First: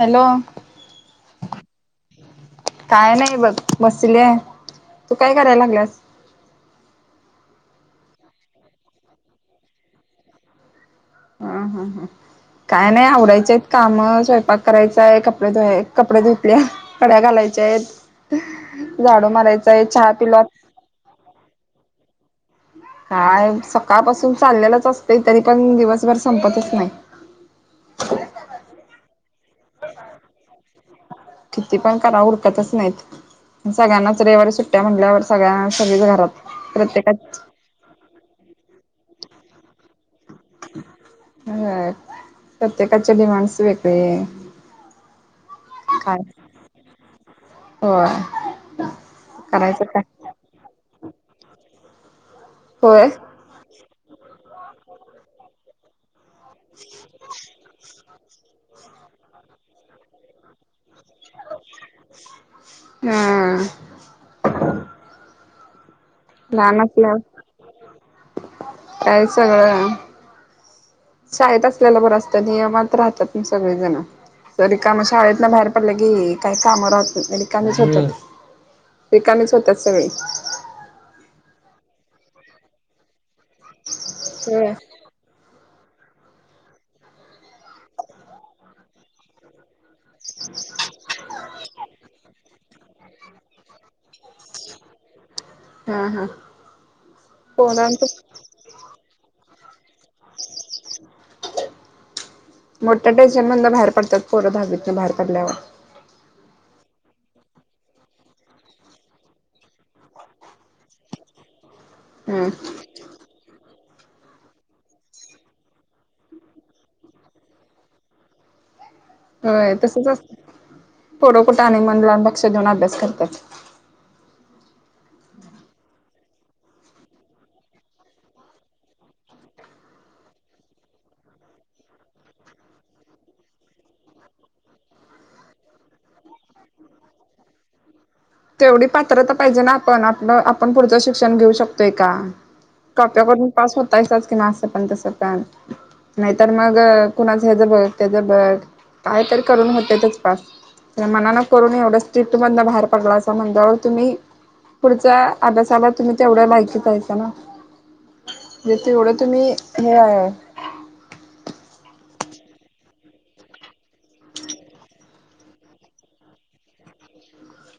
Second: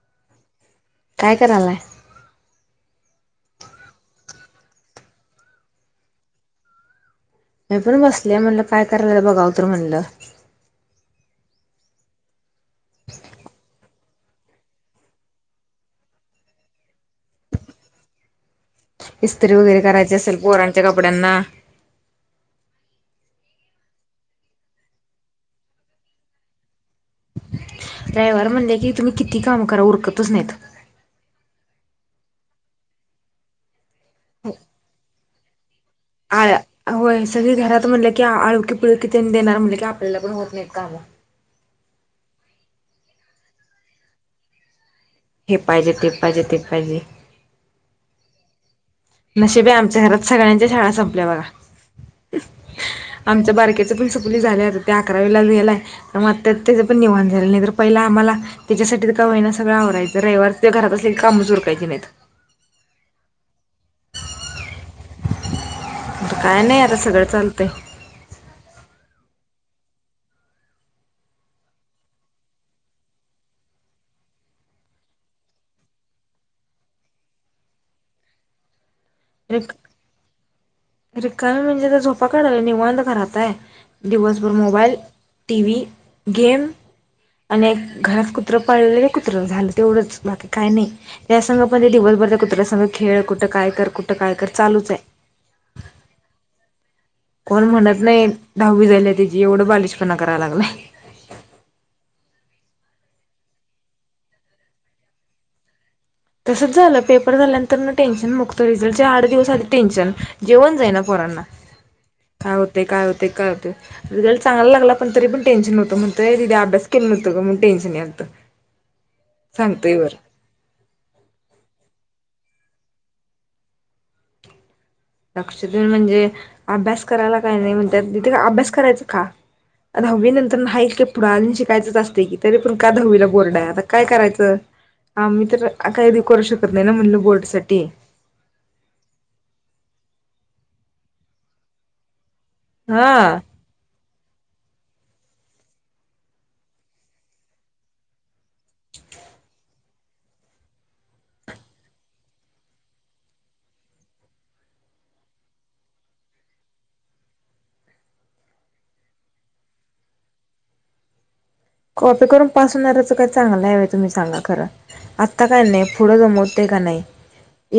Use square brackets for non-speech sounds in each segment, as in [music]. Hello काय करायलाय काय नाही बघ बसली आहे तू काय करायला लागलास मी पण बसली म्हणलं काय करायला बघाव तर म्हणलं हा हा काय नाही आवरायचेत काम स्वयंपाक करायचांय कपडे धु कपडे धुतले घड्या घालायच्या आहेत झाडू मारायचाय चहा पिला त्याच्या कपड्यांना हा सकाळपासून चाललेलंच असते तरी पण दिवसभर संपतच नाही ड्रायव्ह म्हणले की, तुम्ही किती काम करा, उरकतच नाहीत. किती पण करा उरकतच नाहीत, सगळ्यांनाच रवीवारी सुट्ट्या म्हणल्यावर सगळ्यांना सगळीच आ घरात प्रत्येका होय सगळी घरात म्हटले की आळुखी पिळकी त्यांन देणार, म्हणले की आपल्याला पण होत नाहीत काला. अ प्रत्येकाचे डिमांडस वेगळे. हे पाहिजे ते काय पाहिजे ते पाहिजे. होय नशिब आहे करायचं आमच्या काय घरात सगळ्यांच्या शाळा संपल्या बघा होय आमच्या बारकेच्या पण सुपुली झाल्या आता त्या अकरावी ला गेलाय म आता त्याच पण निवांत झाल नाही तर पहिला आम्हाला त्याच्यासाठी तर का होईना सगळं आवरायचं रविवारच त्यो घरात असली की काम उरकायची नाहीत हा काय नाही लहान आता असल्या, सगळं चालतंय काही सगळं शाळेत असल्याला बरं असतं नियमात राहतात सगळेजण रिकाम शाळेत न बाहेर पडलं की काय काम [unintelligible] रिकामीच होत्यात रिकामीच रिक होत्यात सगळे रिकामी म्हणजे झोपा काढायला निवांत घरात आहे दिवसभर मोबाईल टीव्ही गेम आणि घरात कुत्र पाळलय कुत्र झालं तेवढंच बाकी काही नाही या संघ पण ते दिवसभर कुत्र्या संघ खेळ कुठं काय कर कुठं काय कर चालूच आहे हम हम कोण म्हणत नाही दहावी झाल्या त्याची एवढं बालिशपणा करायला लागला [inaudible] मोठ्या टेन्शन मदन बाहेर पडतात पोर दहावीतून बाहेर पडल्यावर तसंच झालं पेपर झाल्यानंतर म टेन्शन मुगतं रिझल्टच्या आठ दिवस आधी टेन्शन जेवण जाई ना पोरांना हम्म काय होतय काय होतय काय होतय रिझल्ट चांगला लागला पण तरी पण टेनशन हो्त म्हणतोय दीदे अभ्यास केलं नव्हतं गं म्हणताना टेन्शन यालतं होय सांगतोय तसच वर अस पोरं कुठं आणि मन लावून लक्ष देऊन अभ्यास करतात लक्ष देन म्हणजे अभ्यास करायला काही नाही म्हणतात तिथे का अभ्यास करायचं का दहावी नंतर न हाय की पुढ शिकायचंच असते की तरी पण का दहावीला बोर्डा आहे आता काय करायचं हा मी तर काही करू शकत नाही ना म्हणलं बोर्ड साठी तेवढी पात्रता पाहिजे ना आपण आप आपण पुढचं शिक्षण घेऊ शकतोय का हा कॉप्या काढून पास होतासच की ना असं पण तस पॅन नाहीतर मग कुणाच हे ज बघ ते ज बघ काय तर करून होतेतच पास तर मनान करून एवढं स्ट्रिप्ट मधन बाहेर पडला मं तुम्ही पुढच्या अभ्यासाला तुम्ही तेवढ्या माकीहाच ना जथ एवढं तुम्ही हे आहे कॉपी करून पासून येचं काही चांगलं हव तुम्ही चांगला खरं आत्ता काही नाही पुढं जमवते का नाही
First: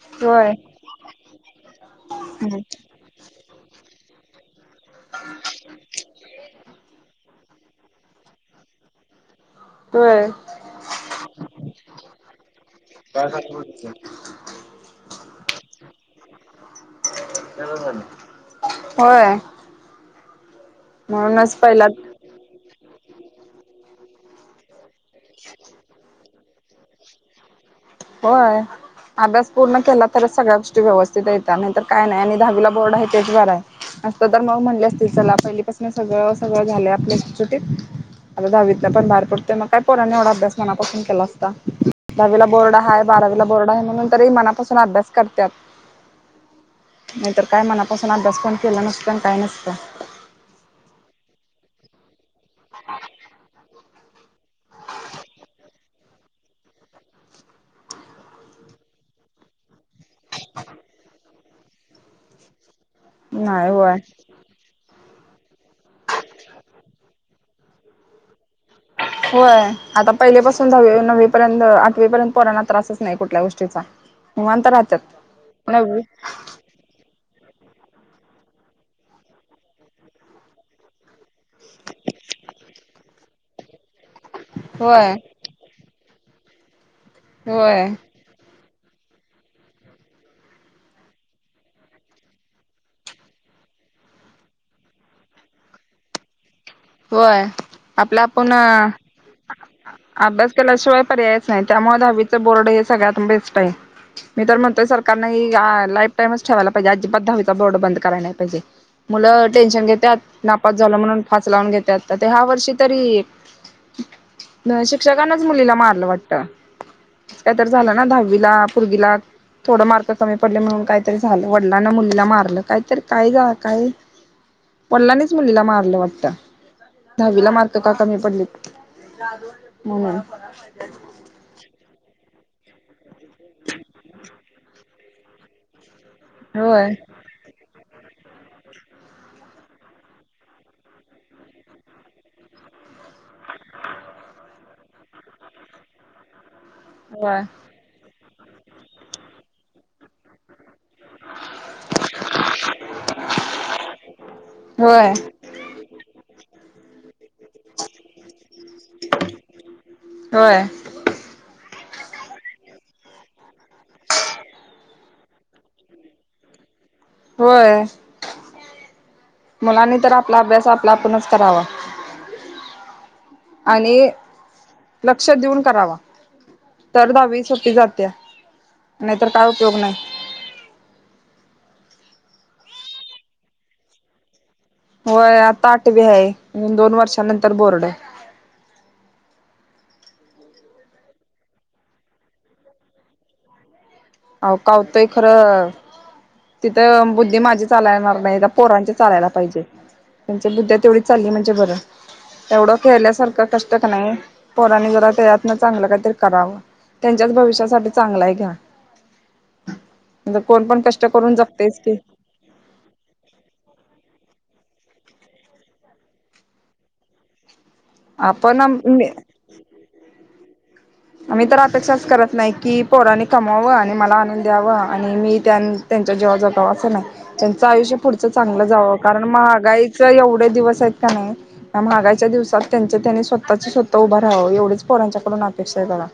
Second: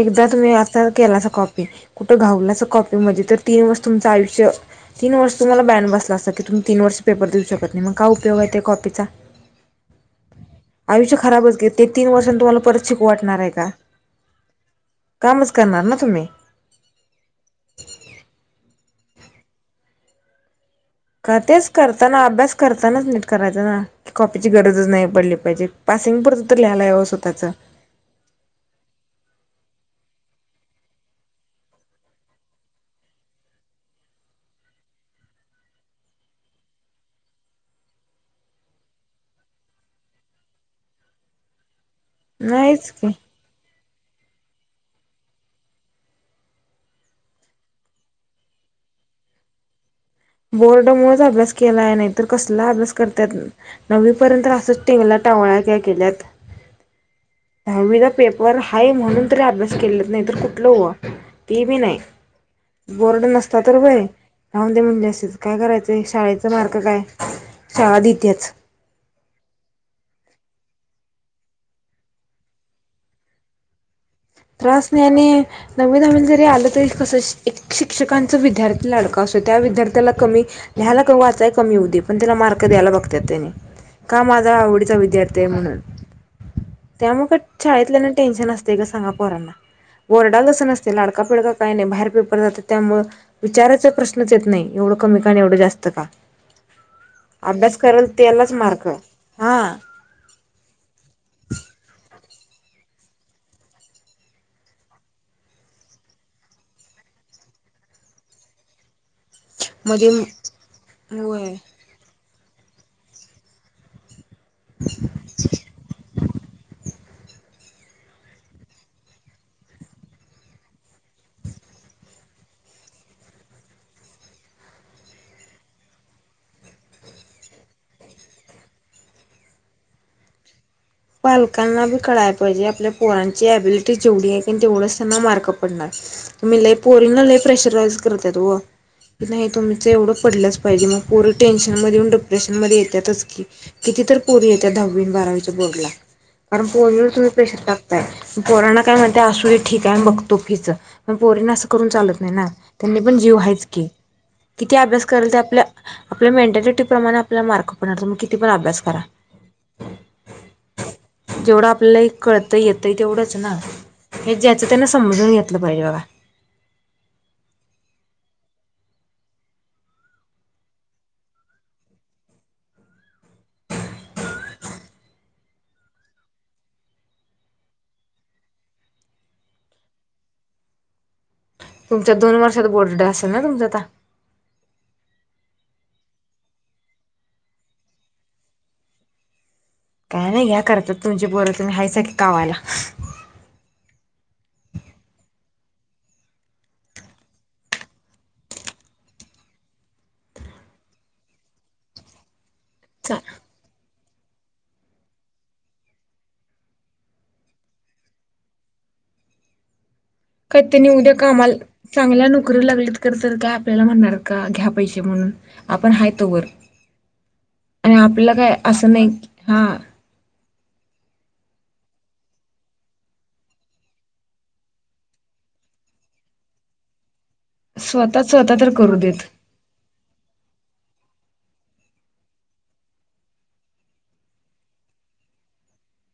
एकदा तुम्ही होय असता केला अस कॉपी कुठं घाऊलाच कॉपी म्हणजे तर तीन वर् तुमचं आयुष्य तीन वर्ष तुम्हाला बॅन बस असत क तुम् तीन वर्ष पेपर देऊ शकत नाही मग का उपयोग आहे ते कॉ पिझ होय आयुष्य खराबच ग ते तीन वर्षां तुम्हाला परत शिक वाटणार आहे का कमज करणार ना तुम्ही होय क म्हणूनच तेच पहिला करताना अभ्यास करतानाच नीट करायचं ना की कॉपीची गरजच नाही पडली पाहिजे पासिंग परत लियला यावं स्वतचं होय अभ्यास पूर्ण केला तरच सगळ्या गोष्टी व्यवस्थित येतात नाहीतर काय नाही आणि दहावीला बोर्ड आहे तेचवरर आहे असत तर मग म्हटले असतील चला पहिलीपासून सगळं सगळं झालं आपल सुटसुटीत आता दहावीतल्या पण बाहेर पडत मग काय पोरने एवढा अभ्यास मनापासून केला असता दहावीला बोर्ड नाहीच की दहावीलाबोर्ड आहे म्हणून तरी मनापासून अभ्यास करतात नाहीतर काय मनापासून अभ्यास पण केला नसतं आणि काही नसतं बोर्डमुळेच अभ्यास केला आहे नाही तर कसला अभ्यास करतात नववीपर्यंत असंच टिंगल्या टवाळक्याकेल्यात दहावीदा पेपर हाय म्हणून तरी अभ्यास केला नाही तर कुठलं हो ते मी नाही बोर्ड नसता नाही तर होय वय लाह दे म्हणज त्याचं काय करायचं आहे शाळेचा मार्ग काय शाळा देतेच होय आता पहिले पासून दहावी नववी पर्यंत आठवी पर्यंत पोरांना त्रासच नाही कुठल्या गोष्टीचा निवांत त्रास राहतात नाही आणि नववी नवीन नवीन जरी आलं तरी कस एक शिक्षकांचं विद्यार्थी लाडकां असतो त्या विद्यार्थ्याला कमी लिहायला का वाचाय कमी हो दे पण त्याला मार्क द्यायला बघतात त्याने का माझा आवडीचा होय विद्यार्थी आहे म्हणून त्यामुग होय शाळेतल्यांत टेनशन असते का सांगा पोरांना वरडालसं नसते लाडका पिडका काय नाही बाहेर पेपर जात त्यामुळ विचाराचा प्रश्नच येत नाही एवढं कमी का आणि एवढं जास्त का होय अभ्यास करेल आपला आपण त्यालाच मार्ग हा अभ्यास केल्याशिवाय पर्यायच नाही त्यामुळे दहावीचं बोर्ड हे सगळ्यात बेस्ट आहे मी तर म्हणतोय सरकारनेी लाईफ टाईमच ठेवायला पाहिजे अजिबात दहावीचा बोर्ड बंद करायला नाही पाहिजे मुलं टेन्शन घेत मध्ये नापात झालं म्हणून फ होय घ ते ह्या वर्षी तरी न शिक्षकनाच मुलीला मारलं वाटत काय तर झालं ना दहावीला पूर्वीला थोडं मार्क कमी पडले म्हणून काहीतरी झालं वडलां मुलीला मारलं काहीतरी काय झा काय पडलानेच मुलीला मारलं वाटतं दहावीला मार्क का कमी पडली म्हणून पालकांना बी कळाला पाहिजे आपल्या पोरांची अबिलिटी जेवढी आहे तेवढंच त्यांना मार्क पडणार तु्ी ल होय पोरिंगला ल प्रेशराईज करत तो की नाही तुम्हीचं एवढं पडलंच पाहिजे मग पोरं टेन्शनमध्ये येऊन डिप्रेशनमध्ये येतातच की किती तर पोरी येत त्या दहावी बारावीच्या बोर्डला कारण पोरीवर तुम्ही होय प्रेशर टाक पोराणा काय म्हणते असु ठीक आहे बघतो कीच म पोरीना करून चालत नाही ना त्यांनी पण जीव वयच की किती अभ्यास होय करेल ते आपल्या आपल्या मेंटॅलिटी प्रमाणे आपल्याला मार्क पडत मग किती पण अभ्यास करा होय जेवढं आपल्याला हे कळतं येत आहे तेवढंच ना हे ज्याचं त्यांना समजून घेतलं पाहिजे बाबा होय मुलांनी तर आपला अभ्यास आपला आपणच करावा आणि लक्ष देऊन करावा तर दहावी सुटी जाते नाहीतर काय उपयोग नाही तुमच्या दोन वर्षात बोर्ड असेल ना तुमच्या आता होय आता आठवी आहे म्ह दोन वर्षा नंतर बोर्ड आहे काय नाही घ्या करतात तुमचे बोर तुम्ही हय क कावायला हो का होतोय खरं तिथं बुद्धी माझी चालाणार नाही पोरांचे चालायला पाहिजे त्यांच्या बुद्ध्या तेवढी चालली म्हणजे बरं तेवढं चल खेळल्यासारखं कष्ट का नाही पोरानी जरा त्यातन चांगलं काहीतरी करावं त्यांच्याच भविष्यासाठी चांगला आहे घ्या म्हणजे कोण पण कातनी कष्ट उद्या करून कामाला जगतेच की चांगल्या नोकरी लागली करसेल काय आपल्याला म्हणणार का घ्या पैसे म्हणून आपण हाय तोवर आणि आपलं काय आपण असं नाही आम्ही हा आम्ही तर अेक्षाच करत नाही की पोरनी कमावं आणि मला आणनून द्यावं आणि मी त्यां त्यांच्या जेव्हा जातावं असं नाही त्यांचं आयुष्य स्वतः पुढचं स्वतः चांगलं तर करू जावं कारण देत महागाई एवढे दिवस आहेत का नाही मग आाच्या दिवसात त्यां त्यांनी स्वतः चे स्वतः उभं राहावं एवेच पोरांच्याकडून करा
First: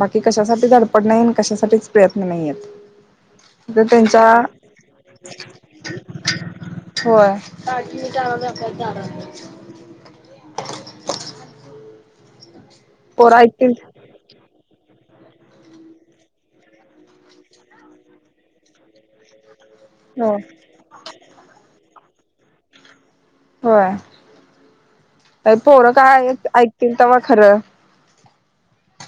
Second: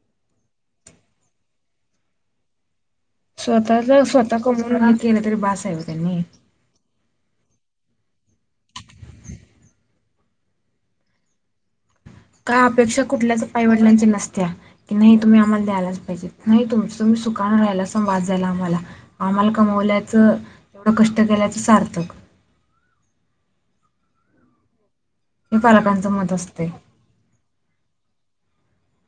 बाकी कशासाठीच डपड नाही कशासाठीच प्रयत्न नाहीयेत स्वतःच स्वतः कमवून हे केलं तरी बसा आहेव त्यांनी होय का जा व्या जा काय अपेक्षा पोरं कुठल्याच ऐकतील पायवडलांच्या नसत्या की नाही तुम्ही आम्हाला द्यायलाच पाहिजे नाही तुम तुम्ही सुकान राहायला संवाद जायला आम्हाला आम्हाला कमवल्याचं हो तेवढं कष्ट केल्याचं सार्थक हो हे पोरं पालकांचं काय मत असतंय ऐकतील तेव्हा खरं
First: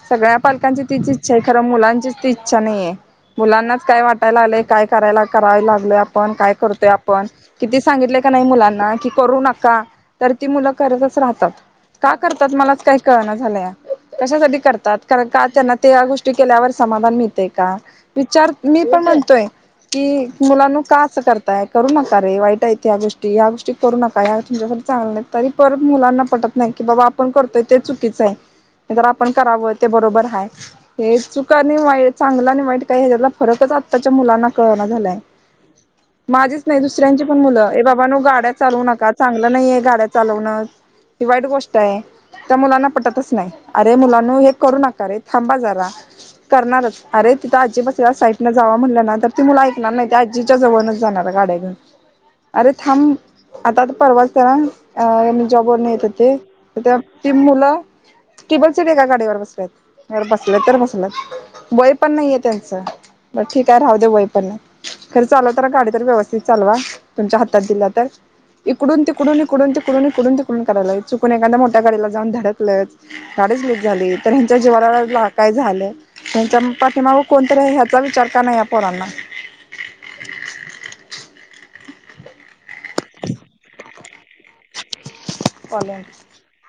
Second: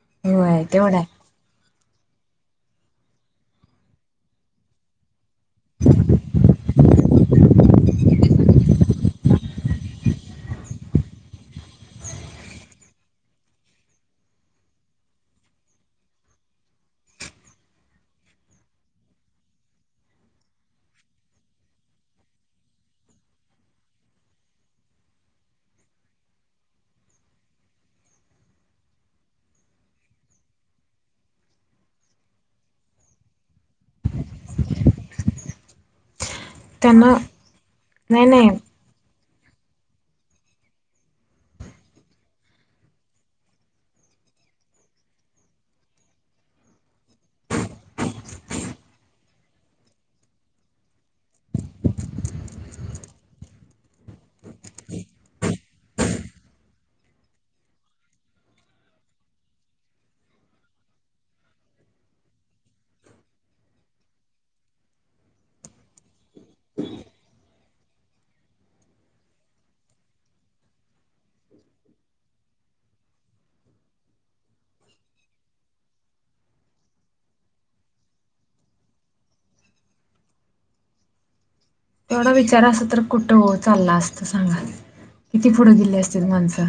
सगळ्या होय पालकांची तेवढं तिची आहे इच्छा खं मुलांचीच त इच्छा नाहीये मुलांनाच काय वाटायला लागलेय काय करायला कराय लागल आपण काय करतोय आपण किती सांगितले का नाही मुलांना कि करू नका तर ती मुलं करतच राहतात का करतात मलाच काही कळणं झालंय कशासाठी करतात कारण का त्यांना त्या गोष्टी केल्यावर समाधान मिळते का विचार मी पण म्हणतोय कि मुलांन का असं करताय करू नका रे वाईट आहेत या गोष्टी या गोष्टी करू नका या तुमच्यासाठी चांगलं तरी पर मुलांना पटत नाही की बाबा आपण करतोय ते चुकीचं आहे जर आपण करावं ते बरोबर आहे हे चुका आणि वाईट चांगलं आणि वाईट काय ह्याच्याला फरकच आत्ताच्या मुलांना कळवना झालाय माझीच नाही त्यांना दुसऱ्यांची पण मुलं बाबा नो नाही नाही गाड्या चालवू नका चांगलं नाहीये गाड्या चालवणं ही वाईट गोष्ट आहे त्या मुलांना पटतच नाही अरे मुलान हे करू नकाे थांबा जरा करणारच अरे तिथं आजी बसला साईडनं जावा म्हणलं ना तर ती मुला ऐकणार नाही आज जिच्या जवळच जाणार गाड्या घेऊन अरे थांब आता आता परवाताना अ जॉबर नाही येत ते ती मुलं ट्यबल चेट आहे का गाडी्यावर बसल्यात बसले तर बसला वय पण नाहीये त्यांचं ब ठीक आहे राहू दे वय पण नाही खर चाल तर गाडी तर व्यवस्थित चालवा तुमच्या हातात दिला तर इकडून तिकडून इकडून तिकडून ते इकडून तिकडून ते कडून करायलाय चुकून एखादा मोठ्या गाडीला जाऊन धडलंयच गडीच लक झाली तर ह्यांच्या जीवानाला काय झालं त्यांच्या पाठीमाग कोणतरी ह्याचा विचार का नाही या पोरांना तेवढा विचार अस तर कुठं चालला असतं सांगा किती पुढं गेले कॉलेज असते माणसं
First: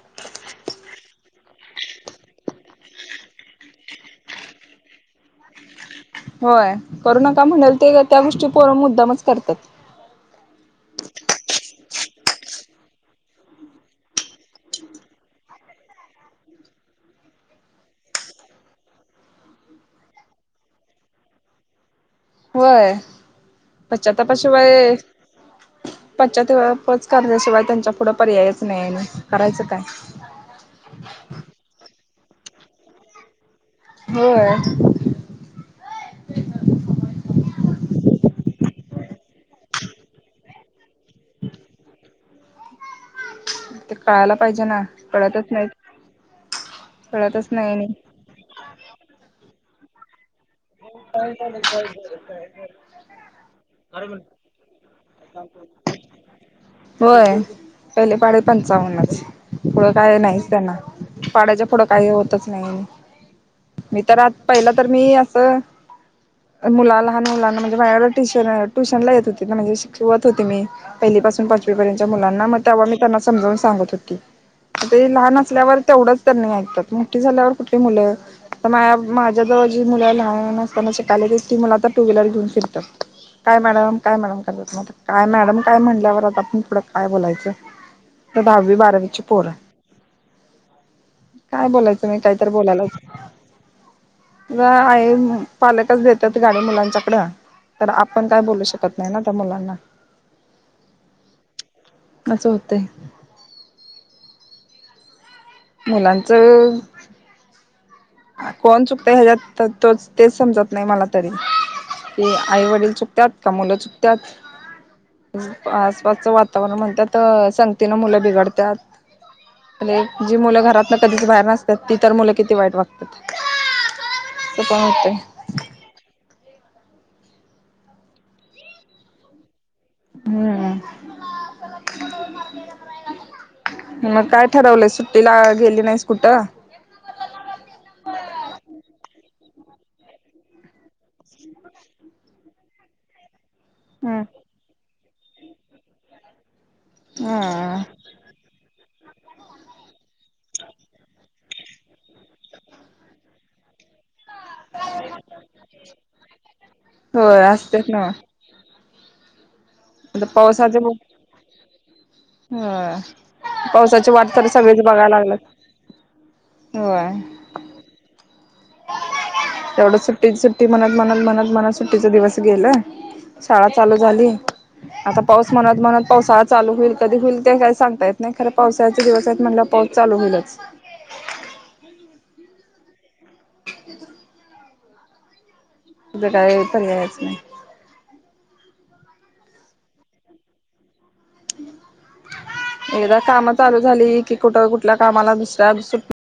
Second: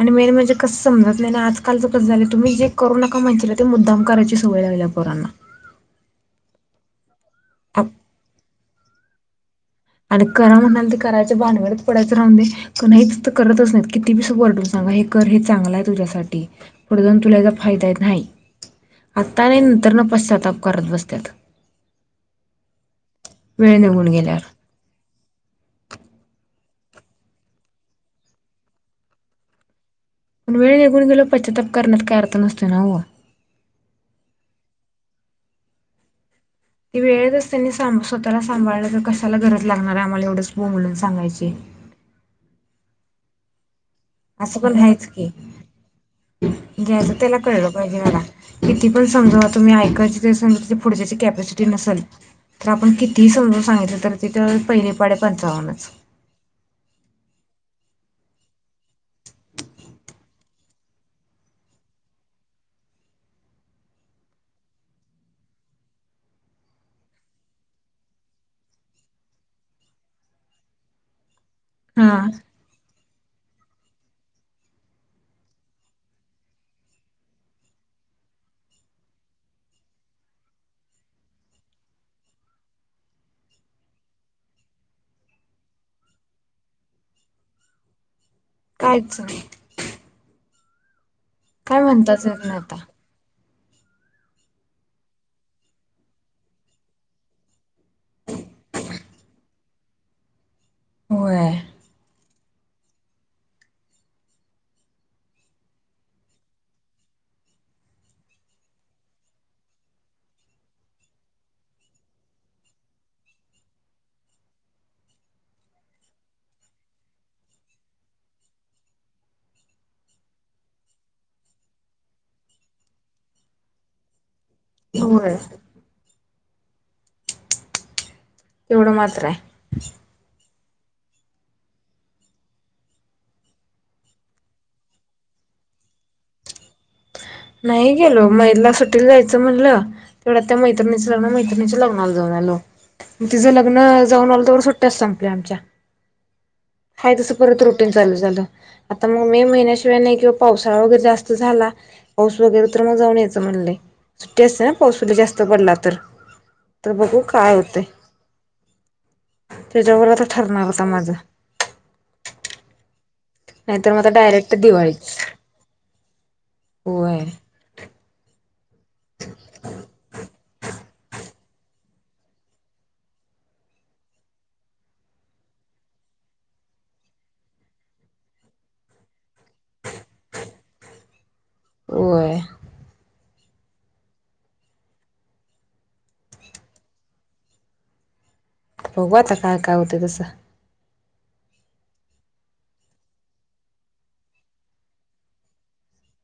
आणि मेन म्हणजे कसं समजत नाही आणि आजकालचं कसं झालं तुम्ही जे करू नका माहिला ते मुद्दाम करायची सो वला वला पोर ना होय करू नका म्हणेल ते त्या गोष्टी पोर मुद्दामच करतात. आणि करा म्हणाल तर करायच्या बावरच पडायचं राहून दे कणच तर करतच नाहीत किती बी सुपरटून सांगा हे हे चांगला आहे तुझसाठी पुढे जाऊ तुलाचा फायदा नाही. आत्ता नाही नंतर न पश्चाताप करत बसता. वेळ निघून गेल्यावर पश्चातापाची वेळ पाच्च्या तेच कल्याशिवाय त्यांच्या पुढं पर्यायच नाही आणि करायचं काय पण वेळ निघून गेलो पश्चातप करण्यात का अर्थ नसते ना हो होय ती वेळेतच त्यांनी सां स्वतःला सांभाळण्या तर कशाला गरज लागणार आम्हाला एवढंच ब म्होलून सांगायची ते कळायला असं पाहिजे पण ना ह्यायच की कळतच नाही घ्यायचं त्याला कळतच कळलं नाही आणि पाहिजे मला किती पण समजावा तुम्ही ऐकायचे ते समज पुढच्याची कॅपॅसिटी नसेल तर आपण कितीही समजून सांगितलं तर ते पहिले पाडे पंचावन्नच होय पहिले पाडे पंचावन्नच पुढं काय नाहीच त्यांना.. पाड्याच्या पुढं काही होतच नाही मी तर आत पहिला तर मी ह मुला लहान मुलांना म्हणजे माझ टीचर ट्युशन ला येत होती ना म्हणजे शिकवत होती मी पहिली पाासून पाचवी पर्यंतच्या हा मुलांना मग तेव्हा मी त्यांना समजावून सांगत होती आता लहान असल्यावर तेवढंच त्यांनी ऐकतात मोठी झाल्यावर कुठली मुलं तर माझ माझ्या जवळ जी मुलं लहान असताना शिकायली ती मुलं आता टू व्हीलर घेऊन फिरतात. काय मॅडम काय मॅडम करतात म काय मॅडम काय म्हणल्यावर आता आपण पुढं काय बोलायचं तर दहावी कायच बारावीची पोर आहे. काय बोलायचं मी म्हणताच येत काहीतरी नाही आता बोलायलाच आहे. पालकच देतात गाडी मुलांच्याकड तर आपण काय बोलू शकत नाही ना त्या मुलांना होय असं होतंय मुलांचं कोण चुकत ह्याच्यात तोच तेच समजत नाही मला तरी ते आई वडील चुकतात का मुलं चुकतात. आसपासचं वातावरण म्हणतात संगतीनं मुलं बिघडतात. जी मुलं घरातन कधीच बाहेर नसतात ती तर मुलं किती वाईट वागतात. कतते होय एवढं मात्र आहे. हम्म मग काय ठरवलंय सुट्टीला गेली नाही कुठं नाही गेलो मैला सुटील जायचं म्हणलं. तेवढं त्या मै्रिणीच लग्न मैत्रिणी लग्नाला जाऊ आलो. मग तिझं लग्न हम्म जाऊन आलं तर सुट्ट्या सांग आमच्या हय तस परत हा रुटींग ल झालं आता मग मे महिन्याशिवाय नाही किंवा पावसाळा वगैरे जास्त झाला. पाऊस वगैरे तर मग जाऊन यायचं म्हणलंय. सुट्टी असते ना पाऊसली जास्त पडला तर तर बघू होय काय होते असतेच ना आता पावसाचे माझं ह नाहीतर मग आता पावसाची वाट तर डायरेक्ट सगळेच दिवाळीच. बघायला लागल होय. एवढं सुट्टी सुट्टी म्हणत म्हणत म्हणत म्हनात सुट्टीचा दिवस गेल. शाळा चालू झाली आता पाऊस म्हणत म्हणत पावसाळा चालू होईल कधी होईल ते काय सांगता येत नाही खर पावसाळचे दिवस आहेत म्हट पास ल होईलच होय तुझं काय पण यायच नाही. बघू आता काय काय होते तसं एकदा काम चालू झाली की कुठ कुठल्या कामाला दुसऱ्या